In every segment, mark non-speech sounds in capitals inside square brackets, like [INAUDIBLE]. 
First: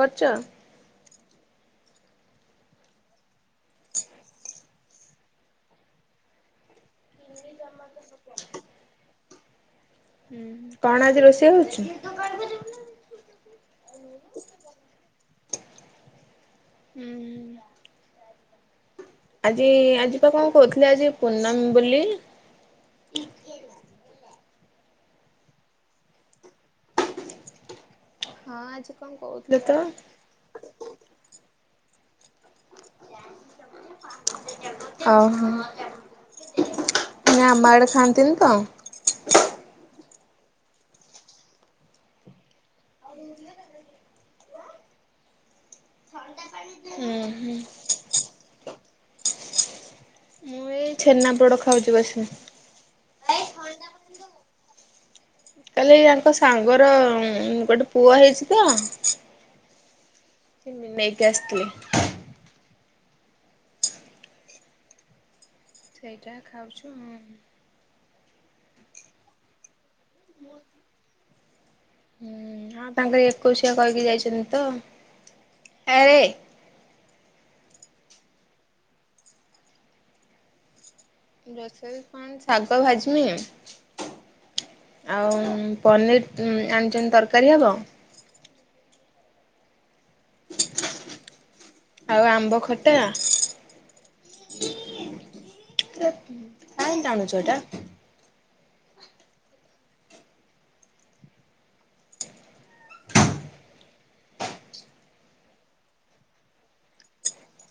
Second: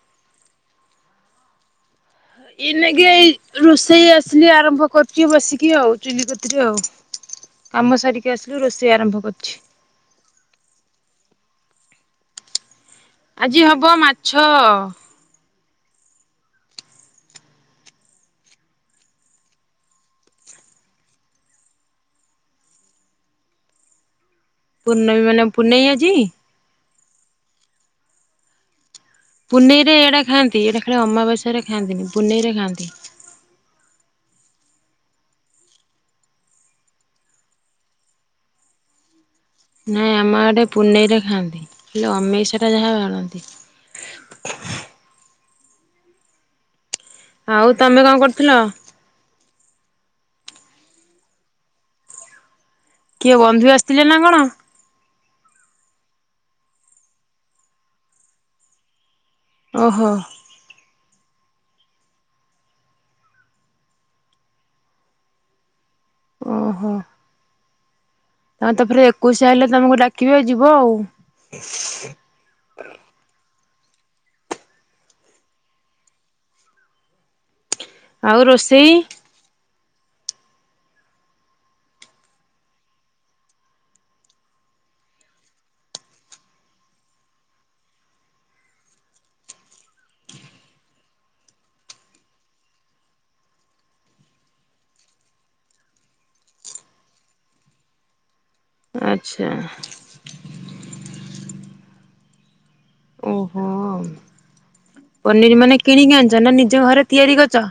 ବଚ ଏଇ ନାଗି ଏଇ ରୋଷେଇ ଆସିଲି ଆରମ୍ଭ କରୁଚି ବସିକି ଆଉ ଚୁଲି କତିରେ ଆଉ। କାମ ସାରିକି ଆସିଲୁ ରୋଷେଇ ଆରମ୍ଭ କରିୁଚି। କଣ ଆଜି ରୋଷେଇ ହଉଚି? ଆଜି ହବ ମାଛ। ହୁଁ। ଆଜି ଆଜି ବା କଣ କହୁଥିଲେ ଆଜି ପୂର୍ଣମୀ ବୋଲି? ପୂର୍ଣ୍ଣମୀ ମାନେ ପୂନେଇଁ ଆଜି? ହଁ ଆଜି କଣ କହୁଥିଲେ ତ ପୁନେଇରେ ଏଇଟା ଖାଆନ୍ତି ଏଇଟା ଖାଲି ଅମବାସ୍ୟାରେ ଖାଆନ୍ତିନି ପୁନେଇଁ ରେ ଖାଆନ୍ତି। ଓହୋ ନା ଆମ ଆଡେ ଖାଆନ୍ତିନି ତ। ନାଇଁ ଆମ ଆଡେ ପୁନେଇରେ ଖାଆନ୍ତି ହେଲେ ଅମେଇସିଆ ଟା ଯାହା ବାରନ୍ତି। ହୁଁ। ହୁଁ ଆଉ ତମେ କଁ କରୁଥୁଲ। ମୁଁ ଏଇ ଛେନା ପୋଡ ଖାଉଚୁ ବସିକି। କିଏ ବନ୍ଧୁ ଆସିଥିଲେ ନା କଣ? କାଲି ଆଙ୍କ ସାଙ୍ଗର ଗୋଟେ ପୁଅ ହେଇଚି ତ ଓହୋ। ସେ ନେ ନେଇକି ଆସିଥିଲେ। ସେଇଟା ଖାଉଛୁ ହଁ। ଆ ତାପରେ ଏକୋଶିଆ ଆଇଲେ ତମକୁ ଡାକିବେ ଯିବ ଆଉ। ହୁଁ ହଁ ତାଙ୍କ ଏକୋଇଶିଆ କହିକି ଯାଇଛନ୍ତି ତ ଆ ରେ। ଆଉ ରୋଷେଇ? ରୋଷେଇ ରେ କଣ ଶାଗ ଭାଜିମି। ଆଉ ପନିର୍ ଆଣିଛନ୍ତି ତରକାରୀ ହବ। ଆଉ ଆମ୍ବ ଖଟା। କାଇ ଟାଣୁଛୁ ଏଟା। ଆଚ୍ଛା। ଓହୋ ପନିର୍ ମାନେ କିଣିକି ଆଣିଛ ନା ନିଜ ଘରେ ତିଆରି କରିଚ?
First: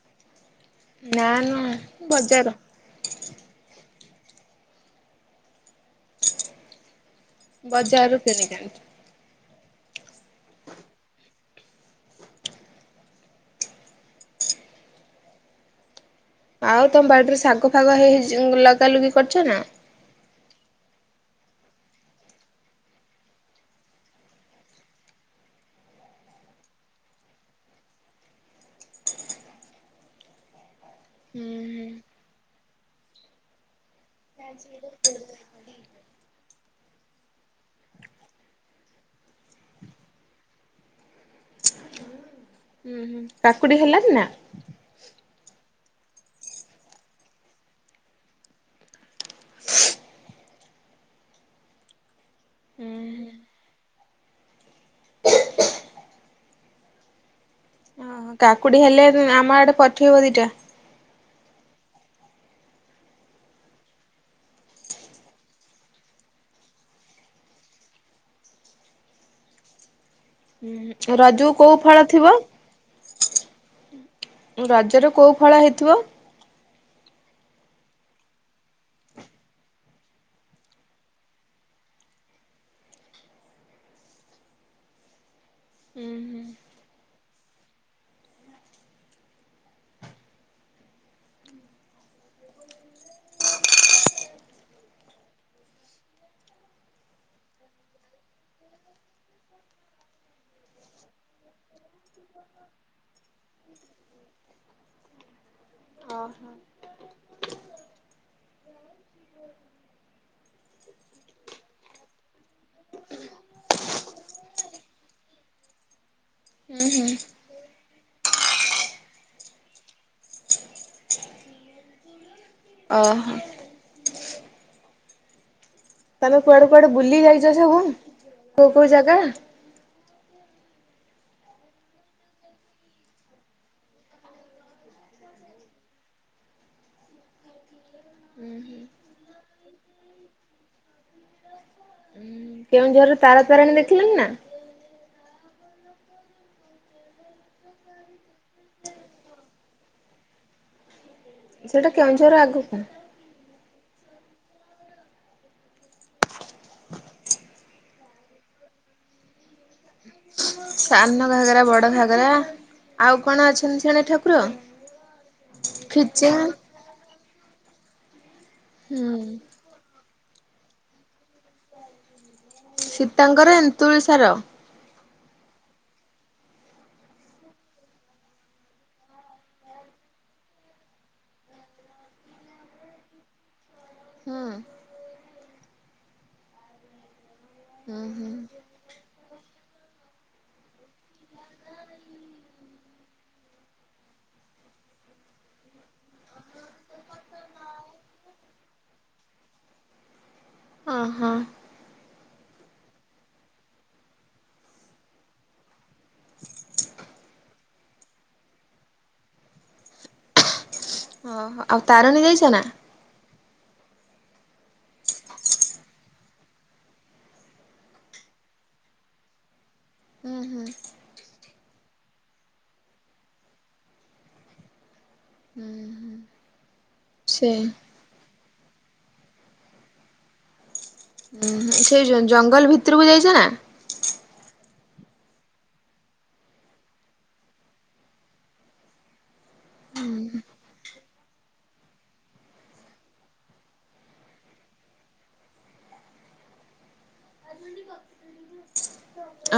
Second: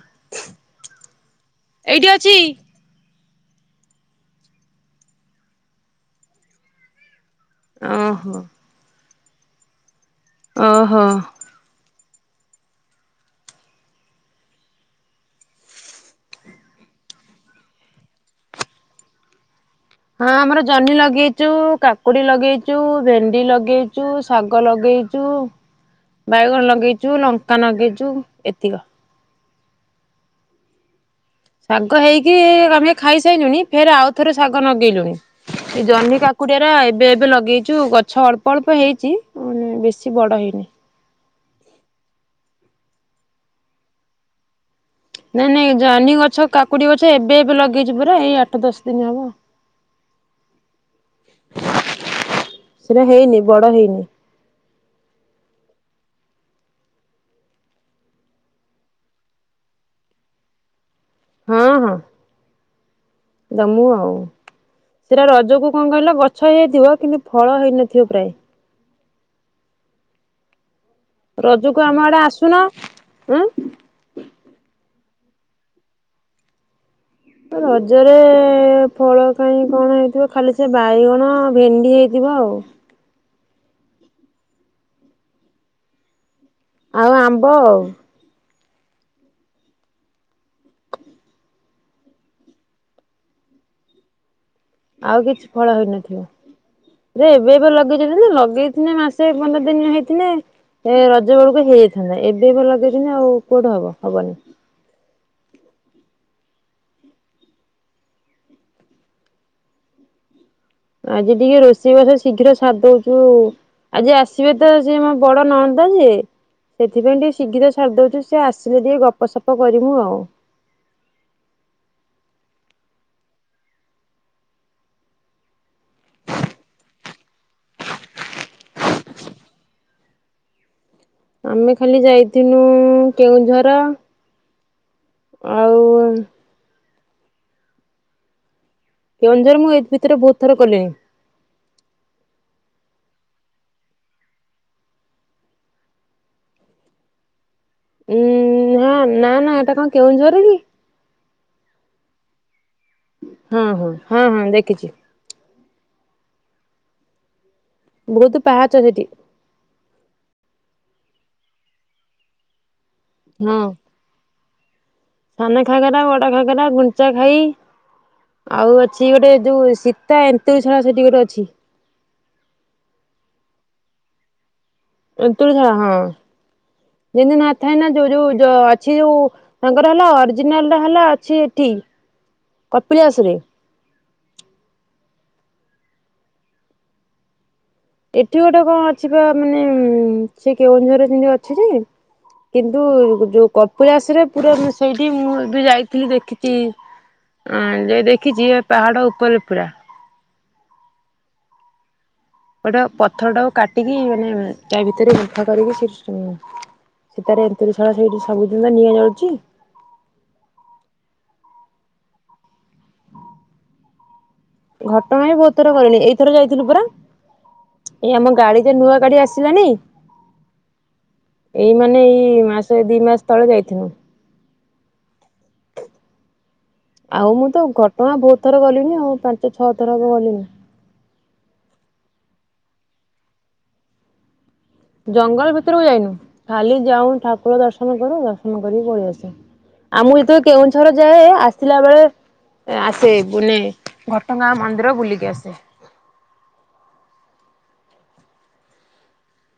ନା ନା ଅଛି। ବଜାର। ବଜାରରୁ ଓହୋ କିଣିିକି ଆଣିଛୁ। ଓହୋ। ଆଉ ତମ ବାଡ଼ିରେ ଶାଗ ଫାଗ ହେଇ ଲଗା ଲୁଗି କରିୁଛ ନା? ହଁ ଆମର ଜହ୍ନି ଲଗେଇଚୁ, କାକୁଡି ଲଗେଇଚୁ, ଭେଣ୍ଡି ଲଗେଇଚୁ, ଶାଗ ଲଗେଇ ଛୁ ବାଇଗଣ ଲଗେଇଛୁ, ଲଙ୍କା ଲଗେଇଛୁ ଏତିକ। ହୁଁ ଶାଗ ହେଇକି ଆମେ ଖାଇସାଇଲୁଣି ଫେର୍ ଆଉ ଥରେ ଶାଗ ନଗେଇଲୁଣି। ଏ ଜହ୍ନି କାକୁଡିରା ଏବେ ଏବେ ଲଗେଇଚୁ ଗଛ ଅଳ୍ପ ଅଳ୍ପ ହେଇଚି। ବେଶୀ ବଡ଼ ହେଇନି। କାକୁଡି ହେଲାଣି ନା? ନାଇଁ ନାଇଁ ଜହ୍ନି ଗଛ, କାକୁଡି ଗଛ ଏବେ ଏବେ ଲଗେଇଚୁ ପରା ଏଇ ଆଠ ଦଶ ଦିନ ହବ। ସେଟା ହେଇନି ବଡ ହେଇନି। ଓହୋ କାକୁଡି ହେଲେ ଆମଆଡେ ପଠେଇବ ଦିଟା। ହଁ ହଁ ଦମୁ ଆଉ। ସେଇଟା ରଜ କୁ କଣ କହିଲ ଗଛ ହେଇଯାଇଥିବ କିନ୍ତୁ ଫଳ ହେଇନଥିବ ପ୍ରାୟେ। ହୁଁ ର ରଜୁକୁ ଆମଆଡେ ଆସୁନ ଉଁ। ରଜରେ କୋଉ ଫଳ ହେଇଥିବ? ରଜରେ ଫଳ କାଇଁ କଣ ହେଇଥିବ ଖାଲି ସେ ବାଇଗଣ ଭେଣ୍ଡି ହେଇଥିବ ଆଉ। ହୁଁ। ଆଉ ଆମ୍ବ ଆଉ। ଆଉ କିଛି ଫଳ ହେଇନଥିବ। ସେ ଏବେ ଏବେ ଲଗେଇଚନ୍ତି ଯେ ଲଗେଇଥିନେ ମାସେ ପନ୍ଦରଦିନେ ହେଇଥିନେ। ଏ ରଜ ବେଳୁକୁ ହେଇଯାଇଥାନ୍ତା ଏବେ ପା ଲଗେଇଚନ୍ତି ଆଉ କୁଆଡୁ ହବ ହବନି। ହଁ। ଆଜି ଟିକେ ରୋଷେଇବାସ ଶୀଘ୍ର ସାର ଦଉଛୁ ଆଉ। ଆଜି ଆସିବେ ତ ସେ ମୋ ବଡନଣନ୍ଦ ଯିଏ। ହୁଁ ହୁଁ ସେଥିପାଇଁ ଟିକେ ଶୀଘ୍ର ସାରିଦଉଚୁ ସେ ଆସିଲେ ଟିକେ ଗପସପ କରିମୁ ଆଉ। ଅହ। ତମେ କୁଆଡେ କୁଆଡେ ବୁଲିଯାଇଚ ସବୁ କୋଉ କୋଉ ଯାଗା? ଆମେ ଖାଲି ଯାଇଥିନୁ କେଉଁଝର। ଆଉ। ହୁଁ ହୁଁ। କେଉଁଝର ମୁଁ ଏଦ୍ ଭିତରେ ବହୁତଥର ଗଲିଣି। କେଉଁଝରରେ ତାରାତାରେଣୀ ଦେଖିଲୁଣିିନା? ଉଁ ହଁ ନା ନା ଏଟା କଣ କେଉଁଝର କି। ସେଟା କେଉଁଝର ଆଗୁକୁ। ହଁ ହଁ ହଁ ହଁ ଦେଖିଛି। ବହୁତୁ ପାହାଚ ସେଠି। ସାନ ଘାଗରା ବଡ ଘାଗରା ଆଉ କଣ ହଁ। ଅଛନ୍ତି ସିଆଡେ ଠାକୁର। ସାନ ଘାଗରା, ବଡ ଖିଚିଙ୍ଗ ଘାଗରା, ଗୁଣ୍ଡିଚାଖାଇ ଆଉ ଅଛି ହୁଁ ଗୋଟେ ଯୋଉ ଶୀ। ସୀତା ଏନ୍ତୁଡିଶାଳ ସେଠି ଗୋଟେ ଅଛି। ସୀତାଙ୍କର ଏନ୍ତୁଡି ଶାଳ। ଏନ୍ତୁଡ଼ି ଶାଳ ହଁ। ଯେମିତି ନଥାଏନା ଯୋଉ ଯୋଉ ଅଛି ଯୋଉ। ତାଙ୍କର ହେଲା ଅରଜିନାଲଟା ହେଲା ଅଛି ଏଠି କପିଳାସରେ। ହଁ। ହୁଁ ହୁଁ ଏଠି ଗୋଟେ କଣ ଅଛି ପା ମାନେ ସେ କେଉଁଝରରେ ସେମିତି ଅଛି ଯେ। କିନ୍ତୁ ଯୋଉ କପିଳାସରେ ପୁରା ମାନେ ସେଇଠି ମୁଁ ଏବେ ଯାଇଥିଲି ଦେଖିଚି। ହଁ ଯାଇ ଦେଖିଚି ଇଏ ପାହାଡ଼ ଉପରେ ପୁରା। ଓହୋ। ଗୋଟାଏ ପଥରଟାକୁ କାଟିକି ମାନେ ତା ଭିତରେ ଗୁମ୍ଫା କରିକି ସେଠି। ସୀତାର ଏନ୍ତୁଡ଼ି ଶାଳ ସେଇଠି ସବୁଦିନି ପାଇଁ ନିଆଁ ଜଳୁଛି। ଓହୋ ଆଉ ତାରେଣୀ ଯାଇଚ ନା?। ଘଟଗାଁ ବି ବହୁତଥର ଗଲିଣି ଏଇଥର ଯାଇଥିଲୁ ପରା। ଏଇ ଆମ ଗାଡିରେ ନୂଆ ଗାଡି ଆସିଲାଣିି। ହୁଁ ହୁଁ। ଏଇ ମାନେ ଏଇ ମାସେ ଦିମାସ ତଳେ ଯାଇଥିନୁ। ହୁଁ ହୁଁ। ଆଉ ମୁଁ ତ ଘଟଗାଁ ବହୁତଥର ଗଲିଣିି ଆଉ ପାଞ୍ଚ ଛଅ ଥର ହବ ଗଲିଣିି। ହୁଁ ସେଇ ଜଙ୍ଗଲ ଭିତୁରୁକୁ ଯାଇଚ ନା?। ଜଙ୍ଗଲ ଭିତୁରୁକୁ ଯାଇନୁ ଖାଲି ଯାଉ ଠାକୁର ଦର୍ଶନ କରୁ ଦର୍ଶନ କରିକି ପଳେଇଆସୁ। ଆ ମୁଁ ଯେତେବଳେ କେଉଁଝର ଯାଏ ଆସିଲାବେଳେ। ଆସେ ମାନେ ଘଟଗାଁ ମନ୍ଦିର ବୁଲିକି ଆସେ।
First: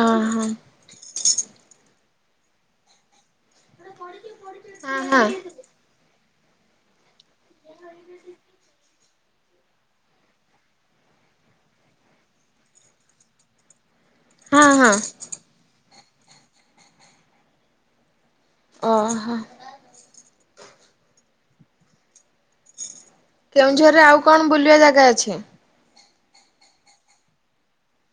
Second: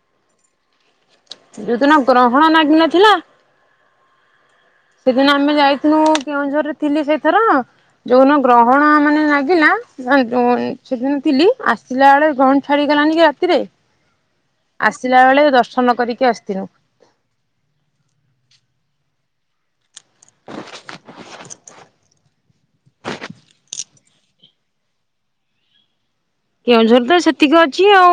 ଓହୋ। ଯୋଉଦିନ ଗ୍ରହଣ ନାଗି ନ ଥିଲା। ହଁ ହଁ ସେଦିନ ଆମେ ଯାଇଥିଲୁ କେଉଁଝରରେ ଥିଲି ସେଇଥର ଯୋଉନ ଗ୍ରହଣ ମାନେ ଲାଗିଲା। ସେଦିନ ଥିଲି ଆସିଲା ବେଳେ ଗ୍ରହଣ ଛାଡ଼ିଗଲାନି କି ରାତିରେ। ହଁ ହଁ ଆସିଲା ବେଳେ ଦର୍ଶନ କରିକି ଆସିଥିଲୁ। ଓହୋ। କେଉଁଝରରେ ଆଉ କଣ ବୁଲିବା ଜାଗା ଅଛି। କେଉଁଝର ତ ସେତିକି ଅଛି ଆଉ।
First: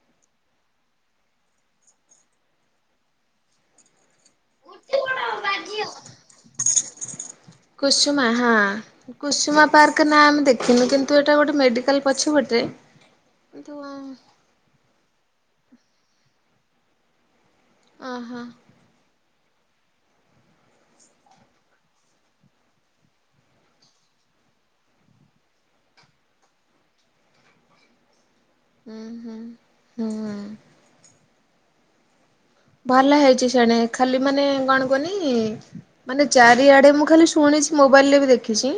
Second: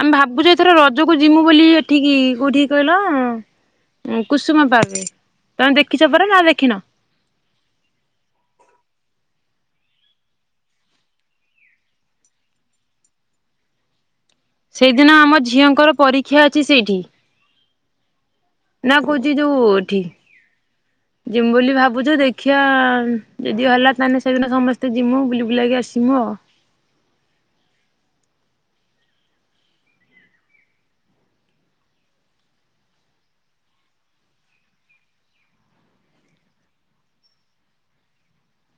ଆମେ ଭାବୁଛୁ ଏଇଥର ରଜକୁ ଯିବୁ ବୋଲି ଏଠିକି କୋଉଠିକି କହିଲ। କୁସୁମ ପାର୍କତମେ ଦେଖିଛ ପରା ନା ଦେଖିନ। କୁସୁମା ହଁ। କୁସୁମା ପାର୍କ ନାଁ ଆମେ ଦେଖିନୁ କିନ୍ତୁ ଏଇଟା ଗୋଟେ ମେଡିକାଲ ପଛେ ପଟେ। କିନ୍ତୁ ଆ। ସେଇଦିନ ଆମ ଝିଅଙ୍କର ପରୀକ୍ଷା ଅଛି ସେଇଠି। ଓହୋ। ନା କହଉଛି ଯଉ ଏଠି। ଯିମୁ ବୋଲି ଭାବୁଚୁ ଦେଖିଆ ଯଦି ହେଲା ତାହେଲେ ସେଦିନ ସମସ୍ତେ ଯିମୁ ବୁଲି ବୁଲାକି ଆସିମୁ ଆଉ। ଉଁ, ହୁଁ। ଭଲ ହେଇଚି ଶେଣେ ଖାଲି ମାନେ କଣ କୁହନି ମାନେ ଚାରିଆଡେ ମୁଁ ଖାଲି ଶୁଣିଚି। ମୋବାଇଲରେ ବି ଦେଖିଚି।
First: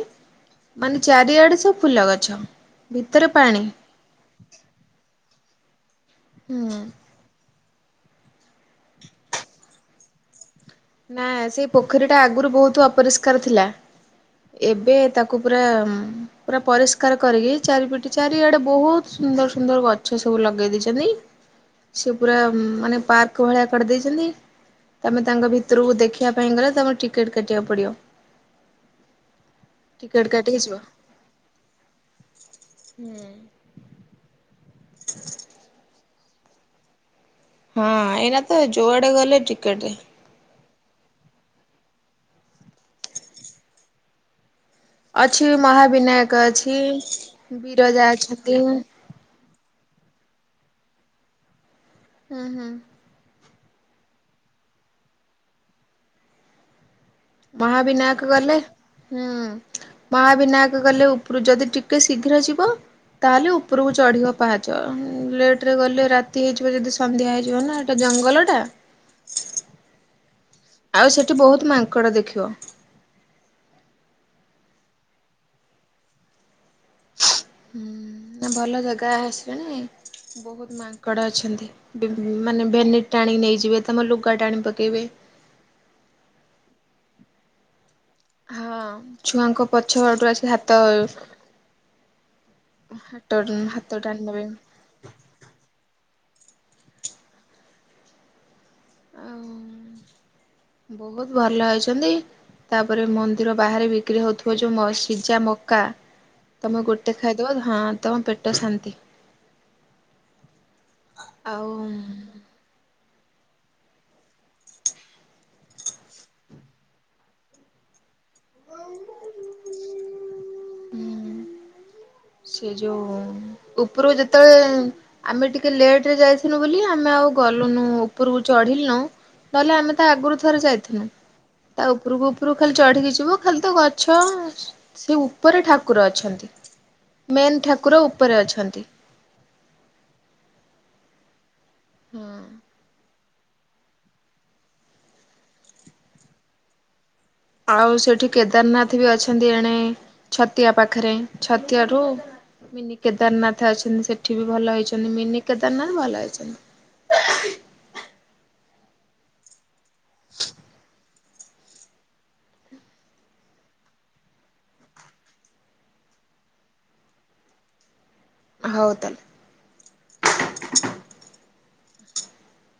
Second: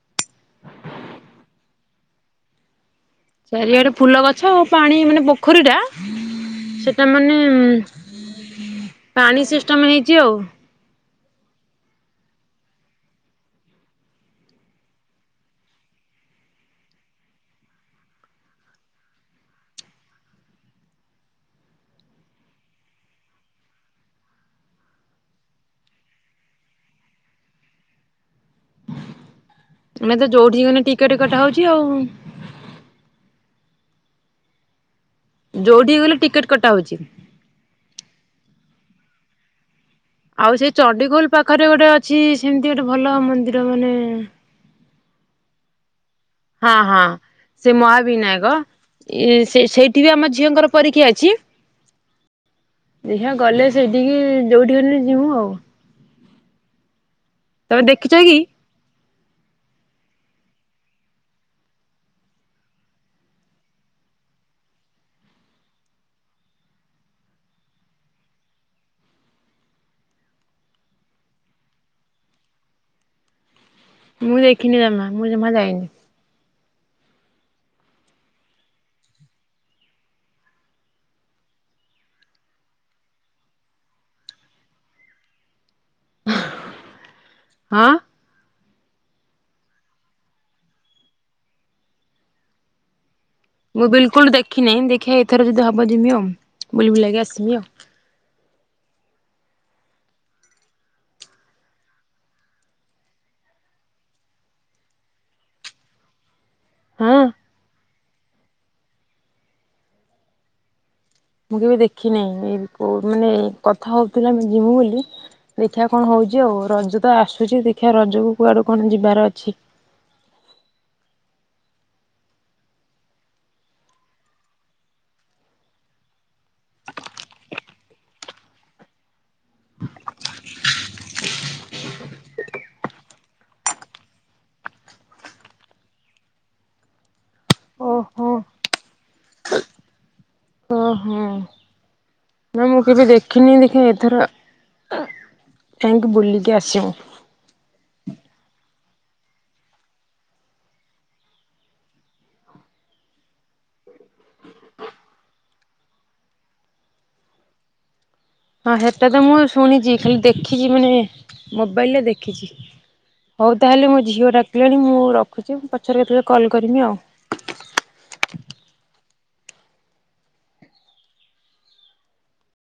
ମାନେ ଚାରିଆଡେ ସବୁ ଫୁଲ ଗଛ। ଭିତରେ ପା ଚାରିଆଡେ ଫୁଲ ଗଛ ଆଉ ପାଣି ମାନେ ପୋଖରୀ ଟା ହୁଁ। ସେଟା ମାନେ ପାଣି ସିଷ୍ଟମ ହେଇଚି ଆଉ। ନା ସେଇ ପୋଖରୀ ଟା ଆଗରୁ ବହୁତ ଅପରିଷ୍କାର ଥିଲା। ଏବେ ତାକୁ ପୁରା ମ ପୁରା ପରିଷ୍କାର କରିକି ଚାରିପିଟି ଚାରିଆଡେ ବହୁତ ସୁନ୍ଦର ସୁନ୍ଦର ଗଛ ସବୁ ଲଗେଇ ଦେଇଚନ୍ତି। ସେ ପୁରା ମାନେ ପାର୍କ ଭଳିଆ କରିଦେଇଚନ୍ତି। ତମେ ତାଙ୍କ ଭିତ ଭିତରକୁ ଦେଖିବା ପାଇଁ ଗଲେ ତମର ଟିକେଟ୍ କାଟିବାକୁ ପଡିବ। ଏଇନା ଟିକେଟ୍ ତ ଯୋଉଠିକ ଗଲେ ଟିକେଟ କଟା ହଉଚି ଆଉ। ହୁଁ। ହ ଯୋଉଠିକି ଗଲେ ଟିକେଟ କଟା ହଉଛି। ହଁ, ଏଇନା ତ ଯୋଆଡେ ଗଲେ ଟିକେଟେ। ଆଉ ସେ ଚଣ୍ଡିଖୋଲ ପାଖରେ ଗୋଟେ ଅଛି। ସିମିତି ଗୋଟେ ଭଲ ମନ୍ଦିର ମାନେ ଅଛି ମହାବିନାୟକ ହଁ ଅଛି, ବିରଜା ଅଛନ୍ତି। ଇ ସେ ସେଇଠି ବି ଆମ ଝିଅଙ୍କର ପରୀକ୍ଷା ଅଛି। ଉଁହୁଁ। ଦେଖିଆ ଗଲେ ସେଇଠିକି ଯୋଉଠିକି ହେଲେ ଯିବୁ ଆଉ। ତମେ ଦେଖିଛ ମହାବିନାୟକ କି? ଗଲେ ହୁଁ, ମହାବିନାୟକ ଗଲେ ଉପରୁ ଯଦି ଟିକେ ଶୀଘ୍ର ଯିବ ତାହାଲେ ଉପରକୁ ଚଢିବ ପାହାଚ। ଲେଟ ରେ ଗଲେ ରାତି ହେଇଯିବ ଯଦି ସନ୍ଧ୍ୟା ହେଇଯିବ ନା ହେଟା ଜଙ୍ଗଲଟା? ଆଉ ସେଠି ବହୁତ ମାଙ୍କଡ଼ ଦେଖିବ। ମୁଁ ଦେଖିନି ଜମା, ମୁଁ ଜମା ଯାଇନି। ହୁଁ, [UNINTELLIGIBLE] ଭଲ ଜାଗା ଆସିଲେଣି ବହୁତ ମାଙ୍କଡ଼ ଅଛନ୍ତି। ବିବି ମାନେ ଭେନିଟ ଟାଣିକି ନେଇଯିବେ ତମ ଲୁଗା ଟାଣି ପକେଇବେ। ହଁ ହଁ, ଛୁଆଙ୍କ ପଛ ପଟୁ ଆସିକି ହାତ ହାଟରନ [UNINTELLIGIBLE] ମୁଁ ବିଲକୁଲ ଦେଖିନେଇ ଦେଖିଆ ଏଥର ଯଦି ହବ ଯିମି ଆଉ ବୁଲି ବୁଲାକି ଆସିମି ଆଉ। ଆଉ ବହୁତ ଭଲ ହେଇଚନ୍ତି। ତାପରେ ମନ୍ଦିର ବାହାରେ ବିକ୍ରି ହଉଥିବା ଯୋଉ ମ ସିଜା ମକା ତମେ ଗୋଟେ ହଁ। ଖାଇଦବ ହଁ, ତମ ପେଟ ଶାନ୍ତି। ମୁଁ କେବେ ଦେଖିନେଇ। ଆଉ ଏ କୋଉ ମାନେ କଥା ହଉଥିଲା ଆମେ ଯିମୁ ବୋଲି ଦେଖିବା କଣ ହଉଚି ଆଉ। ରଜ ତ ଆସୁଚି ଦେଖିବା ରଜକୁ କୁଆଡୁ କଣ ଯିବାର ଅଛି। ହୁଁ। ସେ ଯୋଉ ଉପରୁ ଯେତେବେଳେ ଆମେ ଟିକେ ଲେଟ ରେ ଯାଇଥିନୁ ବୋଲି ଆମେ ଆଉ ଗଲୁନୁ ଉପରକୁ ଚଢିଲୁନୁ ନହେଲେ ଆମେ ତ ଆଗରୁ ଥରେ ଯାଇଥିନୁ। ତା ଉପରକୁ ଉପରକୁ ଖାଲି ଚଢିକି ଯିବ, ଖାଲି ତ ଗଛ ସେ ଉପରେ ଠାକୁର ଅଛନ୍ତି। ମେନ୍ ଠାକୁର ଓହୋ। ଉପରେ ଅଛନ୍ତି। ଓହୋ। ହଁ। ନା ମୁଁ କେବେ ଦେଖିନି ଦେଖ ଏଥର ଯାଇକି ବୁଲିକି ଆସିବୁ। ଆଉ ସେଠି କେଦାରନାଥ ବି ଅଛନ୍ତି ଏଣେ ଛତିଆ ପାଖରେ ଛତିଆ ଠୁ ମିନି କେଦାରନାଥ ଅଛନ୍ତି ସେଠି ବି ଭଲ ହେଇଛନ୍ତି ମିନି କେଦାରନାଥ ଭଲ ହେଇଛନ୍ତି। ହଁ ହେଟା ତ ମୁଁ ଶୁଣିଛି ଖାଲି ଦେଖିଛି ମାନେ ମୋବାଇଲରେ ଦେଖିଛି। ହଉ ତାହେଲେ ମୋ ଝିଅ ଡାକିଲାଣି ମୁଁ ରଖୁଛି ମୁଁ ପଛରେ କେତେବେଳେ କଲ୍ କରିବି ଆଉ। ହଉ ତାହେଲେ।